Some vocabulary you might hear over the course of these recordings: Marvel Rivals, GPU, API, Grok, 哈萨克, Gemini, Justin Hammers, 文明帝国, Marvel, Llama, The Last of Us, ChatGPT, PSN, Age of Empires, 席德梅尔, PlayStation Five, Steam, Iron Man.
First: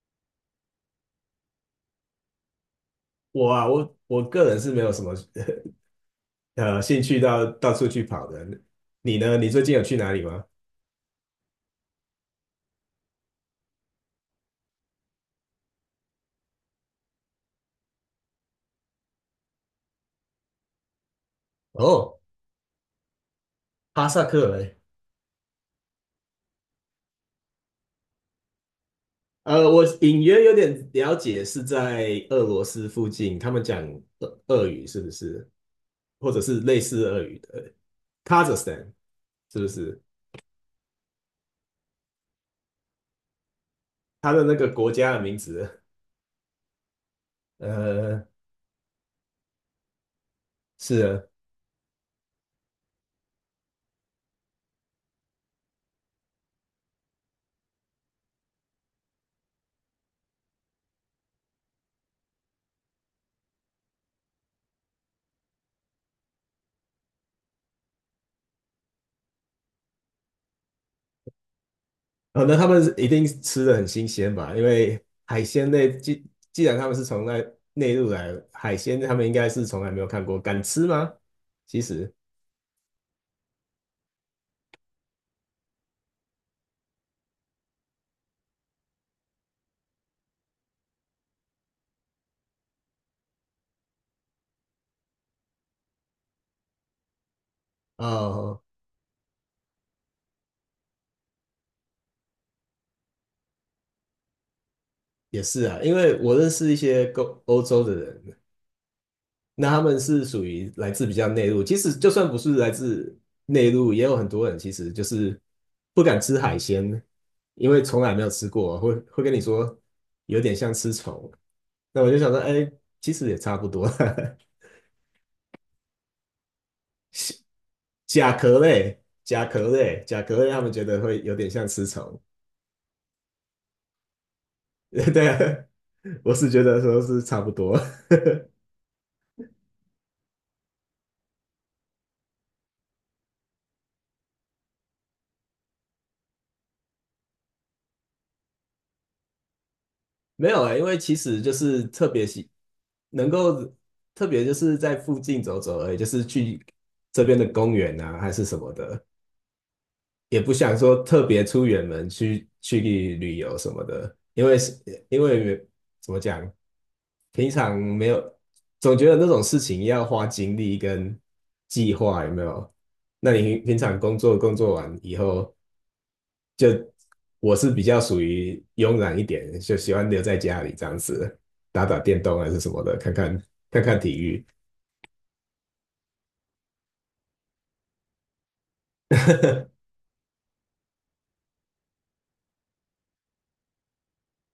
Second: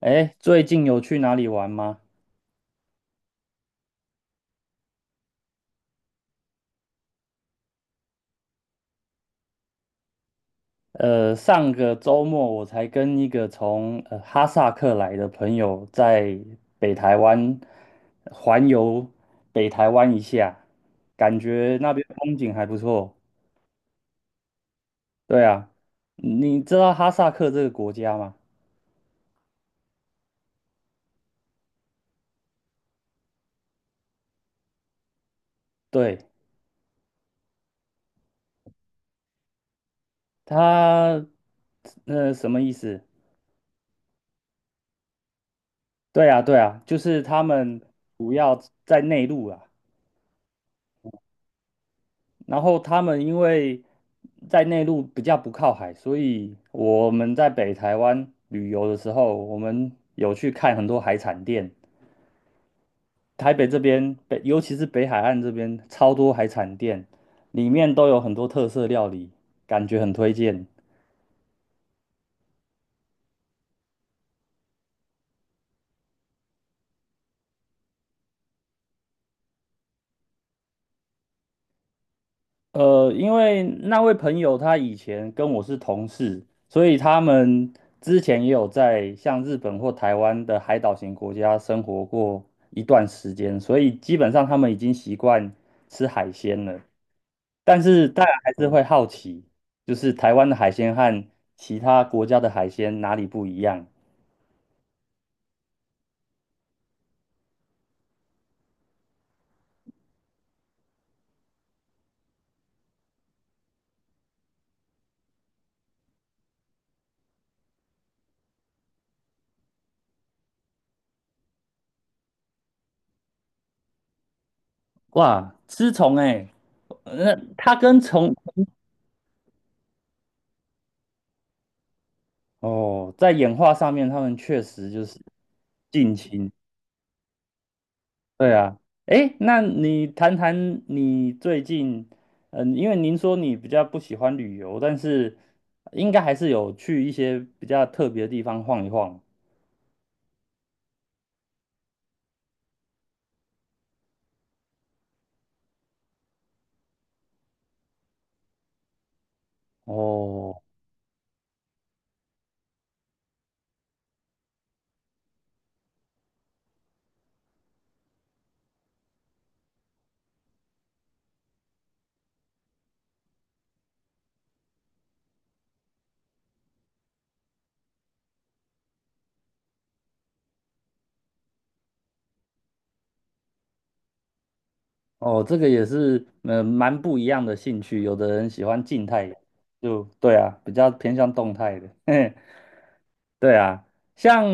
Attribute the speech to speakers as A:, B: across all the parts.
A: 哎，最近有去哪里玩吗？
B: 我啊，我个人是没有什么 兴趣到处去跑的。你呢？你最近有去哪里吗？
A: 上个周末我才跟一个从哈萨克来的朋友在北台湾环游北台湾一下，感觉那边
B: 哦，
A: 风景还不错。
B: 哈萨克哎。
A: 对啊，你知道哈萨克这个国家吗？
B: 我隐约有点了解，是在俄罗斯附近，他们讲俄语是不是？
A: 对，
B: 或者是类似俄语的 Kazakhstan 是不是？
A: 它什么意思？
B: 他的那个国家的名字。
A: 对啊，对啊，就是他们
B: 呃，
A: 主要在内陆啊。
B: 是啊。
A: 然后他们因为在内陆比较不靠海，所以我们在北台湾旅游的时候，我们有去看很多海产店。台北这边北，尤其是北海岸这边，超多海产店，里面都有很多特色料理，感觉很推荐。
B: 哦，那他们一定吃的很新鲜吧？因为海鲜类，既然他们是从那内陆来，海鲜他们应该是从来没有看过，敢吃吗？其实，
A: 因为那位朋友他以前跟我是同事，所以他们之前也有在像日本或台湾的海岛型国家生活过一段时间，所以基本上他们已经习惯吃海鲜了。但是大家还
B: 哦，
A: 是会好奇，就是台湾的海鲜和其他国家的海鲜哪里不一样？
B: 也是啊，因为我认识一些欧洲的人，那他们是属于来自比较内陆，其实就算不是来自内陆，也有很多人其实就是不敢吃海鲜，因为从来没有吃过，会跟你说有点像吃虫。那我就想说，哎，其实也差不多。
A: 哇，吃虫哎、那它 跟
B: 甲
A: 虫
B: 壳类，甲壳类，甲壳类，他们觉得会有点像吃虫。
A: 哦，在演化上面，他们确实 就是
B: 对啊，
A: 近
B: 我
A: 亲。
B: 是觉得说是差不多。
A: 对啊，诶，那你谈谈你最近，嗯，因为您说你比较不喜欢旅游，但是应该还是有去一些比较特别的地方晃一晃。
B: 没有啊、因为其实就是特别喜，能够特别就是在附近走走而已，就是去这边的公园啊，还是什么的。也不
A: 哦
B: 想说特别出远门去旅游什么的，因为是因为怎么讲，平常没有，总觉得那种事情要花精力跟计划，有没有？那你平常工作完以后，就我是比较属于慵懒一点，就喜欢留在家里这样子，打打电动还是什么的，看看体育。
A: 哦，这个也是，嗯，蛮不一样的兴趣。有的人喜欢静态的，就对啊，比较偏向动态的。对啊，像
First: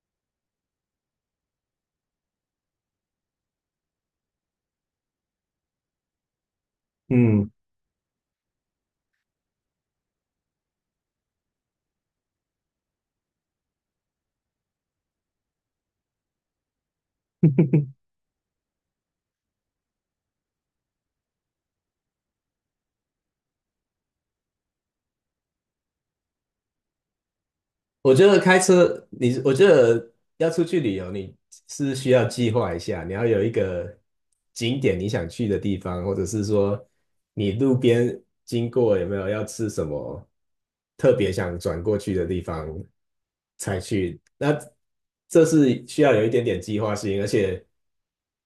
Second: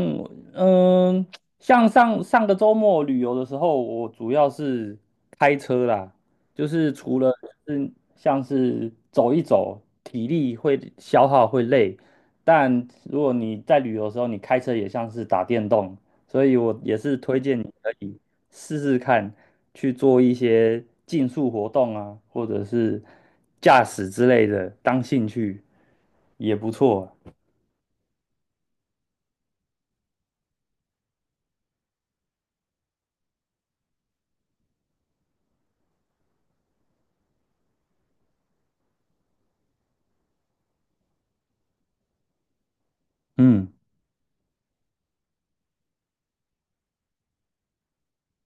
A: 嗯，像上个周末旅游的时候，我主要是开车啦，就是除了
B: 嗯，
A: 是像是走一走，体力会消耗会累，但如果你在旅游的时候，你开车也像是打电动，所以我也是推荐你可以试试看去做一些竞速活动啊，或者是驾驶之类的，当兴趣也不错啊。
B: 我觉得开车，你我觉得要出去旅游，你是需要计划一下，你要有一个景点你想去的地方，或者是说你路边经过有没有要吃什么特别想转过去的地方
A: 嗯。
B: 才去。那这是需要有一点点计划性，而且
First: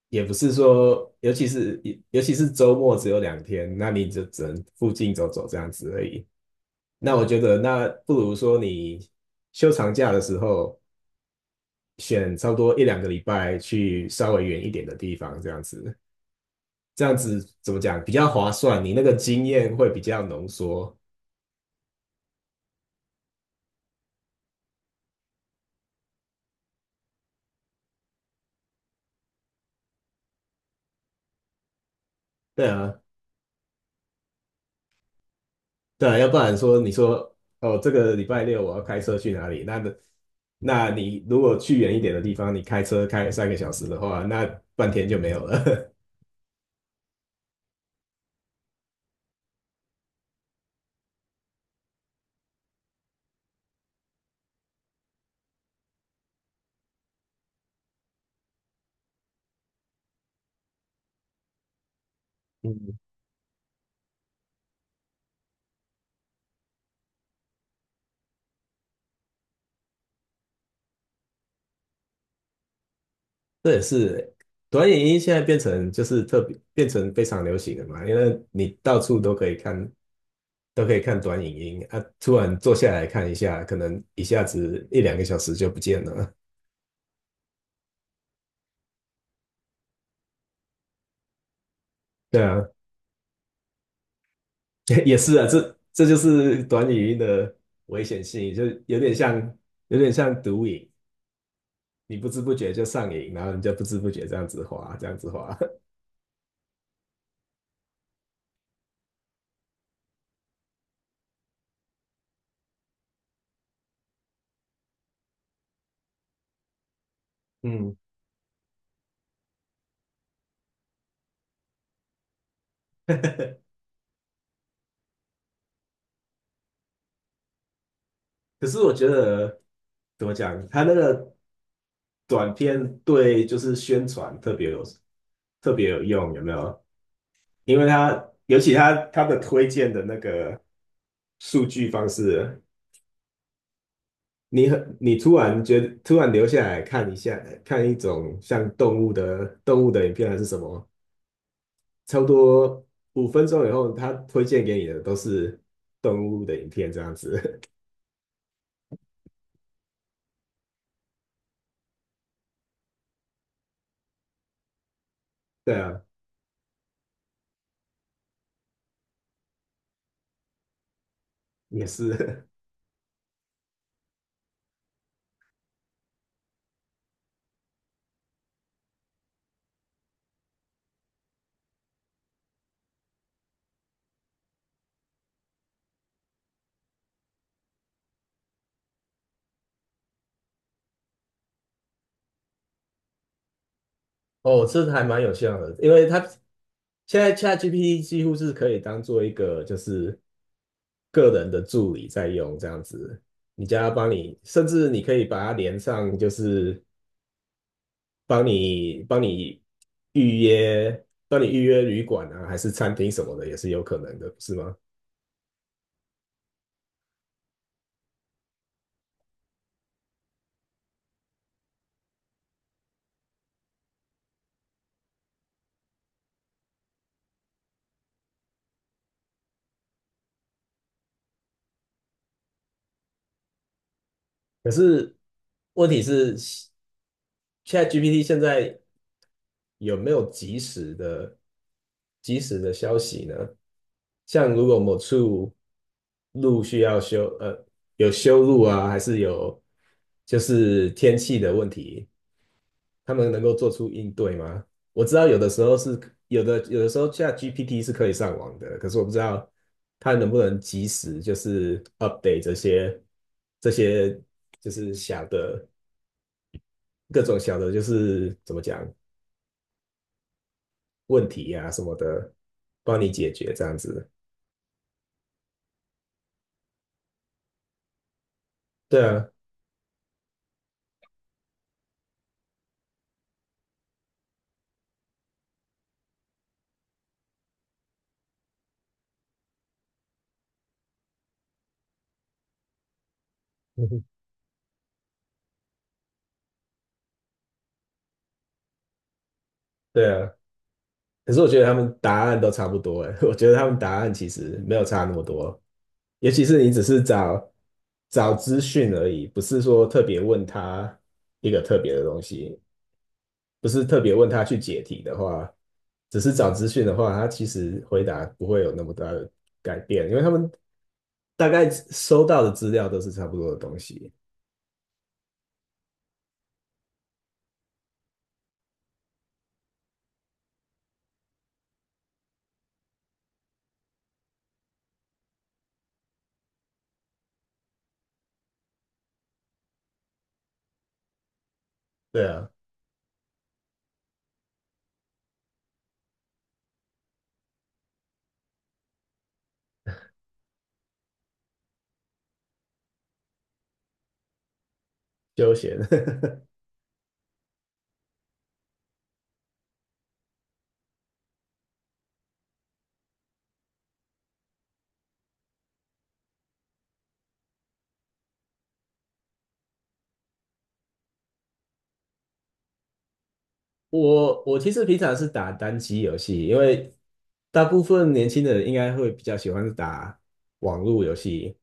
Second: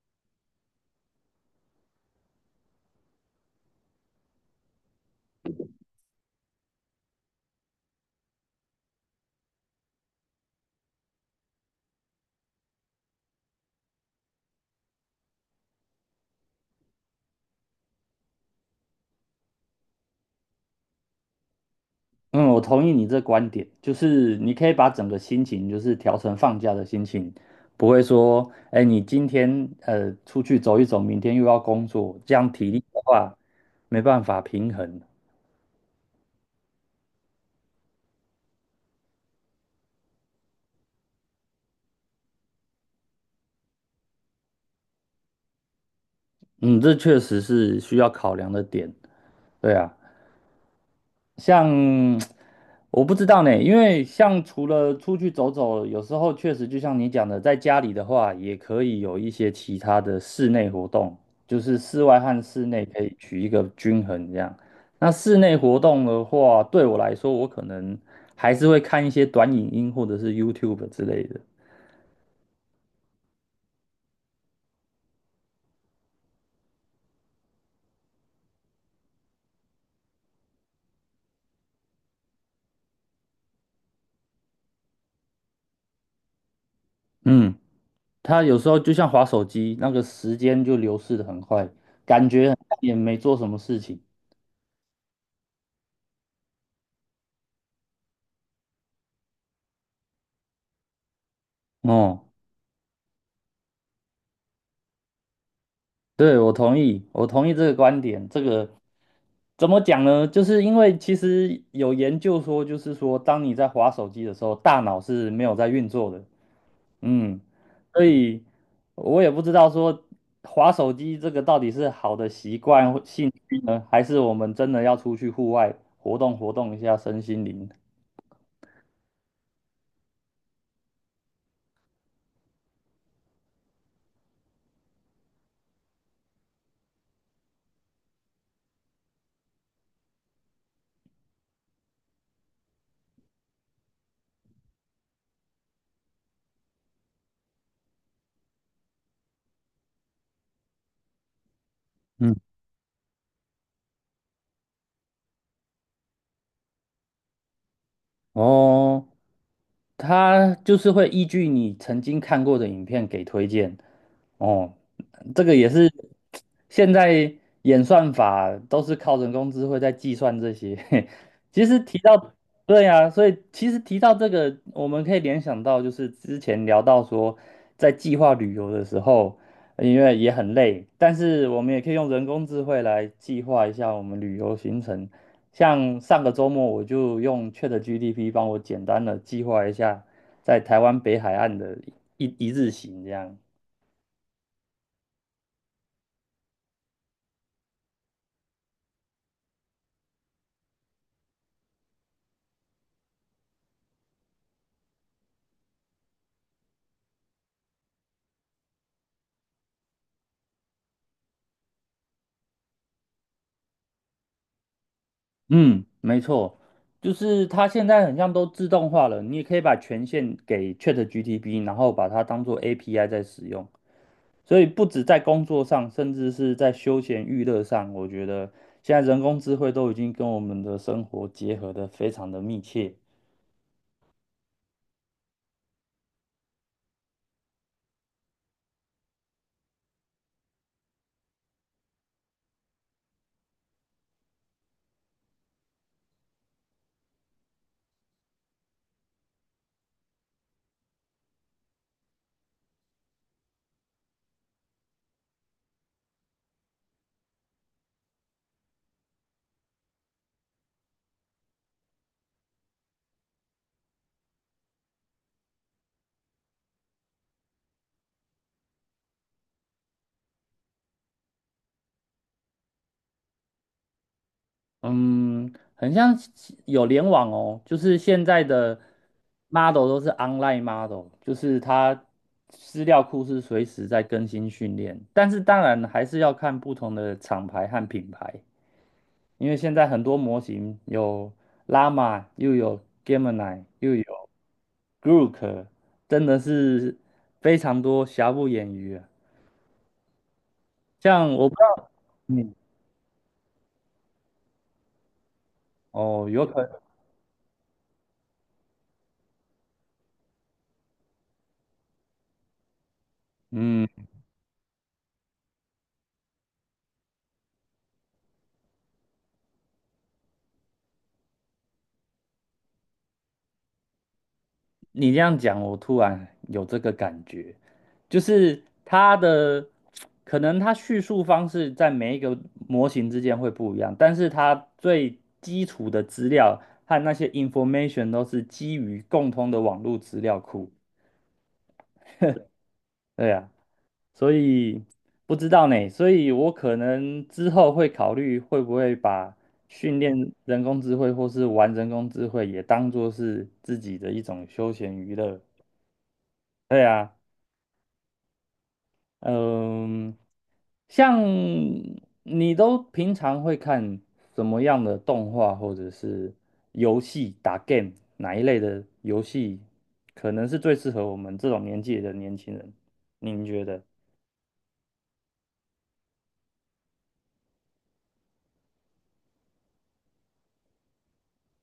B: 也不是说，尤其是周末只有两天，那你就只能附近走走这样子而已。那我觉得，那不如说你休长假的时候，选差不多一两个礼拜去稍微远一点的地方，这样子，这样子怎么讲比较划算？你那个经验会比较浓缩。
A: 嗯，我同意你这观点，就是你可以把整个心情就是调成放假的心情，不会说，哎，你今天出去走一走，明天又要工作，这样
B: 对
A: 体力
B: 啊，
A: 的话没办法平衡。
B: 对啊，要不然说你说哦，这个礼拜六我要开车去哪里？那你如果去远一点的地方，你开车开三个小时的话，那半天就没有了。
A: 嗯，这确实是需要考量的点。对啊，像我不知道呢，因为像除了出去走走，有时候确实就像你讲的，在家里的话，也可以有一些其他的室内活动，就是室外和室内可 以取一个均衡这样。那室内活动的话，对我来说，我可能还是会看一些短影音或者是 YouTube 之类的。
B: 这也是短影音现在变成就是特别变成非常流行的嘛，因为你到处都可以看，都可以看短影音啊，突然坐下来看一下，可能一下子一两个小时就不见了。
A: 嗯，它有时候就像滑手机，那个时间就流逝的很快，感
B: 对
A: 觉好
B: 啊，
A: 像也没做什么事情。
B: 也是啊，这就是短影音的危险性，就有点像有点像毒瘾，你
A: 哦。
B: 不知不觉就上瘾，然后你就不知不觉这样子滑，这样子滑。
A: 对，我同意，我同意这个观点。这个怎么讲呢？就是因为其实有研究说，就是说，当你在滑手机的时候，大脑是没有在运作的。嗯，
B: 嗯。
A: 所以我也不知道说滑手机这个到底是好的习惯或兴趣呢，还是我们真的要出去户外活动活动一下身心灵？
B: 可是我觉得怎么讲，他那个短片对就是宣传特别有特别有用，有没有？因为他尤其他的推荐的那个数据方式，你很你突然觉得突然留下来看一下，看一种像动物的动物的影片还是什么，差不
A: 嗯，
B: 多五分钟以后，他推荐给你的都是动物的影片这样子。
A: 哦。它就是会依据你曾经看过的影片给推荐。哦，这个 也
B: 对
A: 是
B: 啊，
A: 现在演算法都是靠人工智慧在计算这些。其实
B: 也
A: 提到，
B: 是。
A: 对呀，所以其实提到这个，我们可以联想到就是之前聊到说，在计划旅游的时候，因为也很累，但是我们也可以用人工智慧来计划一下我们旅游行程，像上个周末我就用 ChatGPT 帮我简单的计划一下在台湾北海岸的一日行，这样。
B: 哦，这还蛮有效的，因为它现在 ChatGPT 几乎是可以当做一个就是个人的助理在用这样子，你叫它帮你，甚至你可以把它连上，就是帮你预约，帮你预约旅馆啊，还是餐厅什么的，也是有可能的，不是吗？
A: 嗯，没错，就是它现在很像都自动化了，你也可以把权限给 ChatGPT，然后把它当做 API 在使用。所以不止在工作上，甚至是在休闲娱乐上，我觉得现在人工智慧都已经跟我们的生活结合的非常的密切。
B: 可是问题是，ChatGPT 现在有没有及时的消息呢？像如果某处路需要修，有修路啊，还是有就是天气的问题，他们能够做出应对吗？我知道有的时候是有的，有的时候 c g p t 是可以上网的，可是我不知道它能不能及时就是 update 这些这些就是小的各种小的，就是怎么讲问题呀、什么的，帮你解决这样子。
A: 嗯，很像有联网哦，就是现在的
B: 对啊，
A: model 都是 online model，就是它资料库是随时在更新训练，但是当然还是要看不同的厂牌和品牌，因为现在很多模型有 Llama，又有 Gemini，又有 Grok，真的是非常多，瑕不掩瑜啊。
B: 对啊。可
A: 像
B: 是我
A: 我不
B: 觉
A: 知
B: 得他
A: 道，
B: 们答案都
A: 嗯，
B: 差不多哎，我觉得他们答案其实没有差那么多，
A: 哦，
B: 尤其
A: 有可
B: 是
A: 能，
B: 你只是找找资讯而已，不是说特别问他一个特别的东西，不是
A: 嗯。
B: 特别问他去解题的话，只是找资讯的话，他其实回答不会有那么大的改变，因为他们大概收到的资料都是差不多的东西。
A: 你这样讲，我突然有这个感觉，就是它的可能它叙述方式在每一个模型之间会不一样，但是它最基础的资料和那些 information 都是基于共通的网络资料库。
B: 对啊，
A: 对啊，所以不知道呢，所以我可能之后会考虑会不会把训练人工智慧或是玩人工智慧也当做是自己的一种休闲娱乐。
B: 休闲。
A: 对啊。嗯，像你都平常会看什么样的动画或者是游戏打 game 哪一类的游戏，可能是最适合我们这种年纪的年轻人？您觉得？
B: 我其实平常是打单机游戏，因为大部分年轻的人应该会比较喜欢打网络游戏，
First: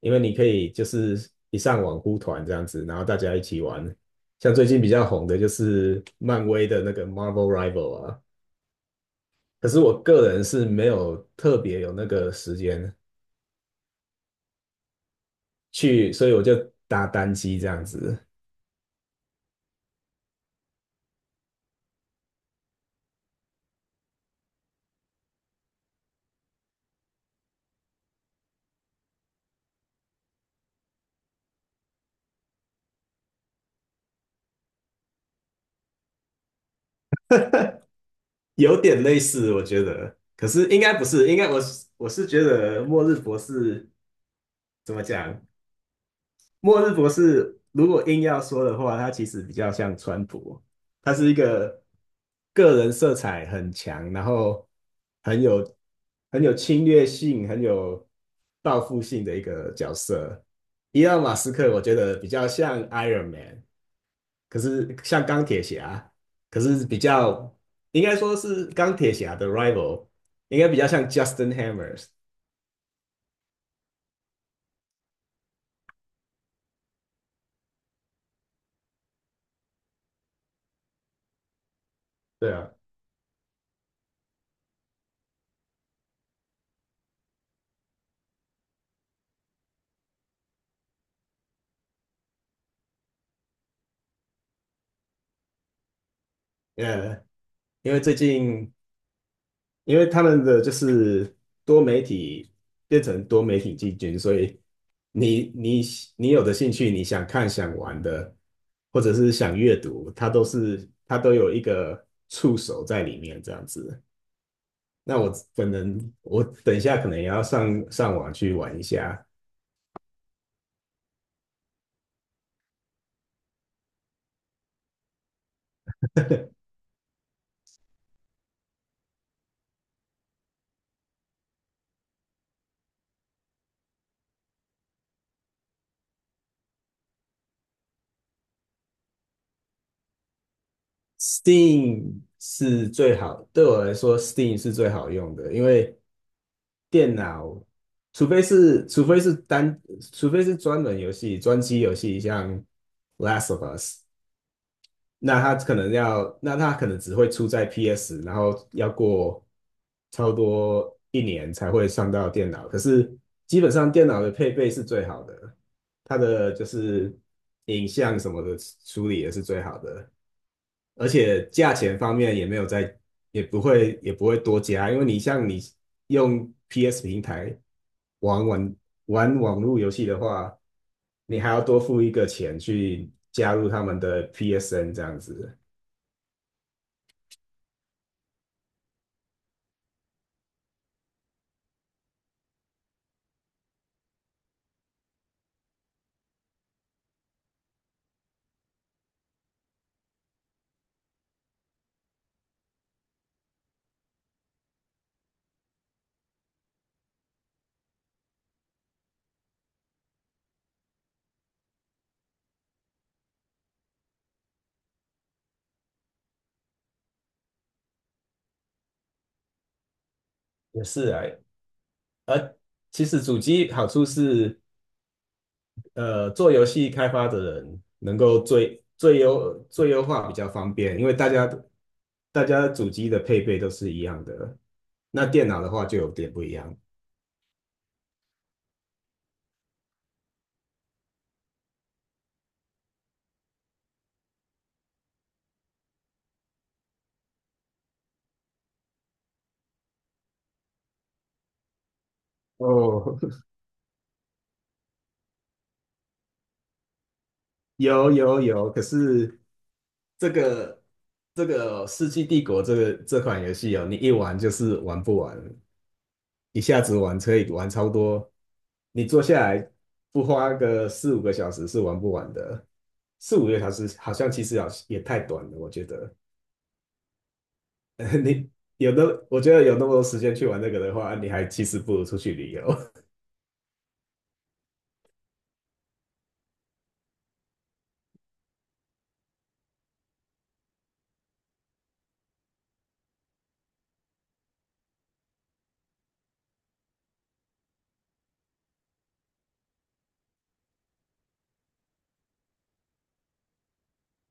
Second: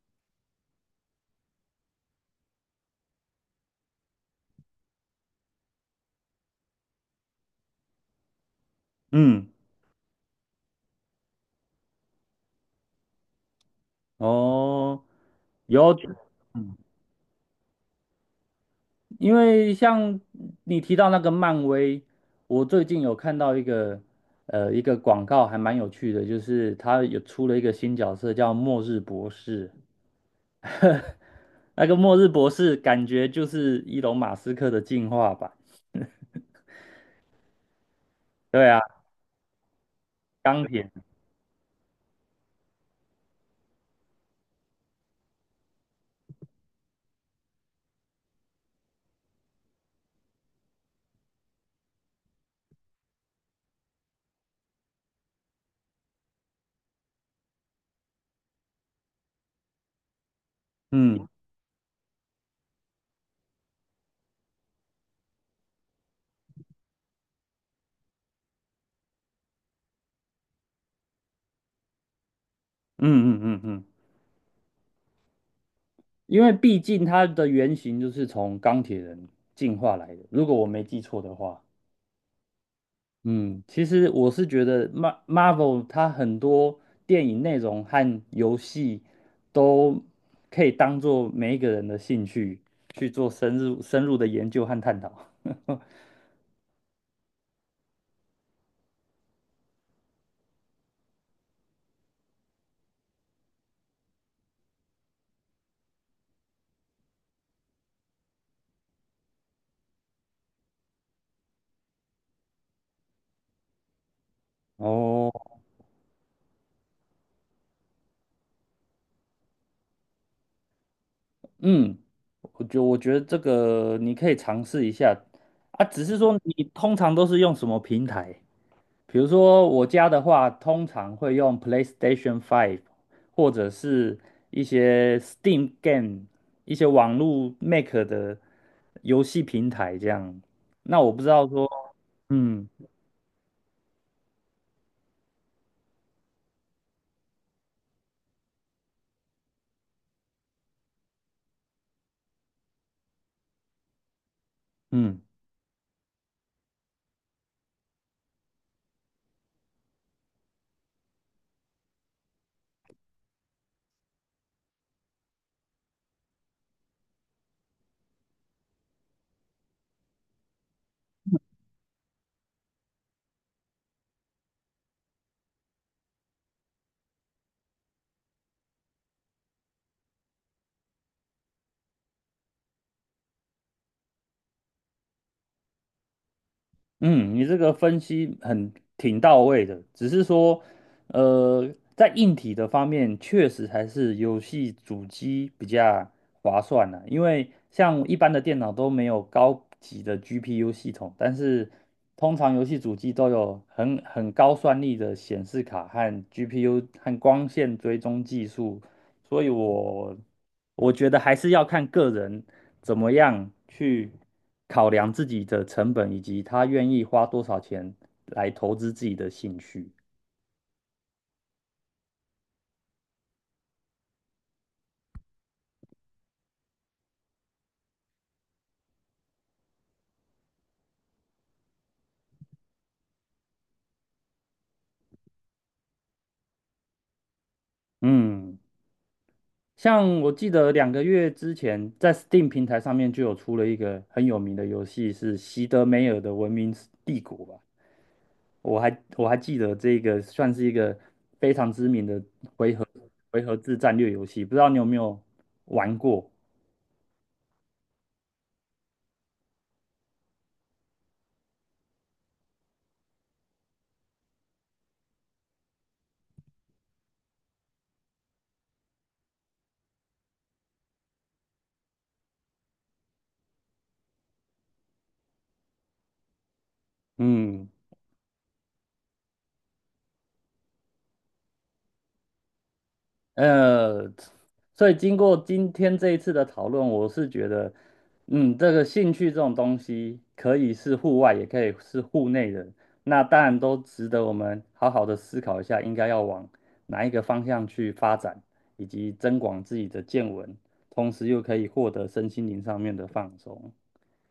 B: 因为你可以就是一上网呼团这样子，然后大家一起玩。像最近比较红的就是漫威的那个 Marvel Rival 啊，
A: 嗯，
B: 可是我个人是没有特别有那个时间
A: 哦，有，
B: 去，所以我就
A: 嗯
B: 打单机这样子。
A: 因为像你提到那个漫威，我最近有看到一个一个广告，还蛮有趣的，就是他有出了一个新角色叫末日博士，那个末日博士感觉就是伊隆马斯克的进化版。对啊，
B: 有点类似，我觉得，可
A: 钢
B: 是应
A: 铁，
B: 该不是，应该我觉得《末日博士》怎么讲？末日博士如果硬要说的话，他其实比较像川普，他是一个个人色彩很强，然后很有很有侵略性、很有报复性的一个角色。伊隆
A: 嗯
B: 马斯克我觉得比较像 Iron Man，可是像钢铁侠，可是比较应该说是钢铁侠的 rival，应该比较像 Justin Hammers。
A: 嗯，因为毕竟他的原型就是从钢铁人进化来的，如果我没记错的话。
B: 对啊，
A: 嗯，其实我是觉得 Marvel 它很多电影内容和游戏都可以当做每一个人的兴趣去做深入的研究和探讨。
B: 呃，因为最近因为他们的就是多媒体变成多媒体进军，所以你你你有的兴趣，你想看、想玩的，或者是想阅读，它都是它都有一个触手在里面这样子。那
A: 哦，
B: 我可能我等一下可能也要上网去玩一下。
A: 嗯，我觉得这个你可以尝试一下啊，只是说你通常都是用什么平台？比如说我家的话，通常会用 PlayStation Five，或者是一些 Steam Game，一些网络 Make 的游戏平台这样。那我不知道说，
B: Steam
A: 嗯
B: 是最好，对我来说，Steam 是最好用的，因为电脑，除非是除非是单，除非是专门游戏、专机游戏，像《Last of Us》，
A: 嗯，
B: 那它可能要，那它可能只会出在 PS，然后要过超多一年才会上到电脑。可是基本上电脑的配备是最好的，它的就是影像什么的处理也是最好的。而且价钱方面也没有在，也不会多加，因为你像你用 PS 平台玩玩玩网络游戏的话，你还要多付一个钱去加入他们的 PSN 这样子。
A: 嗯，你这个分析很挺到位的，只是说，呃，在硬体的方面，确实还是游戏主机比较划算的，因为像一般的电脑都没有高级的 GPU 系统，但是通常游戏主机都有很高算力的显示卡和 GPU 和光线追踪技术所以我觉得还是要看个人怎么样去考量自己的成本，以及他愿意花多少钱来投资自己的兴趣。
B: 也是啊，而其实主机好处是做游戏开发的人能够最优化比较方便，因为大家主机的配备都是一样的，那电脑的话就有点不一样。
A: 嗯，像我记得两个月之前，在 Steam 平台上面就有出了一个很有名的游戏，是席德梅尔的《文明帝国》吧？我还记得这个算是一个非常知名的回合
B: 哦，
A: 回 合制战略游戏，不知道你有没有玩过？
B: 有有有，可是这个这个《世纪帝国》这款游戏哦，你一玩就是玩不完。一下子玩车以玩超多，你坐下来不花个四五个小时是玩不完的。四五个小时好像其实好也太短了，我觉得。
A: 嗯。
B: 你有的，我觉得有那么多时间去玩那个的话，你还其实不如出去旅游。
A: 呃，所以经过今天这一次的讨论，我是觉得，嗯，这个兴趣这种东西可以是户外，也可以是户内的，那当然都值得我们好好的思考一下，应该要往哪一个方向去发展，以及增广自己的见闻，同时又可以获得身心灵上面的放松。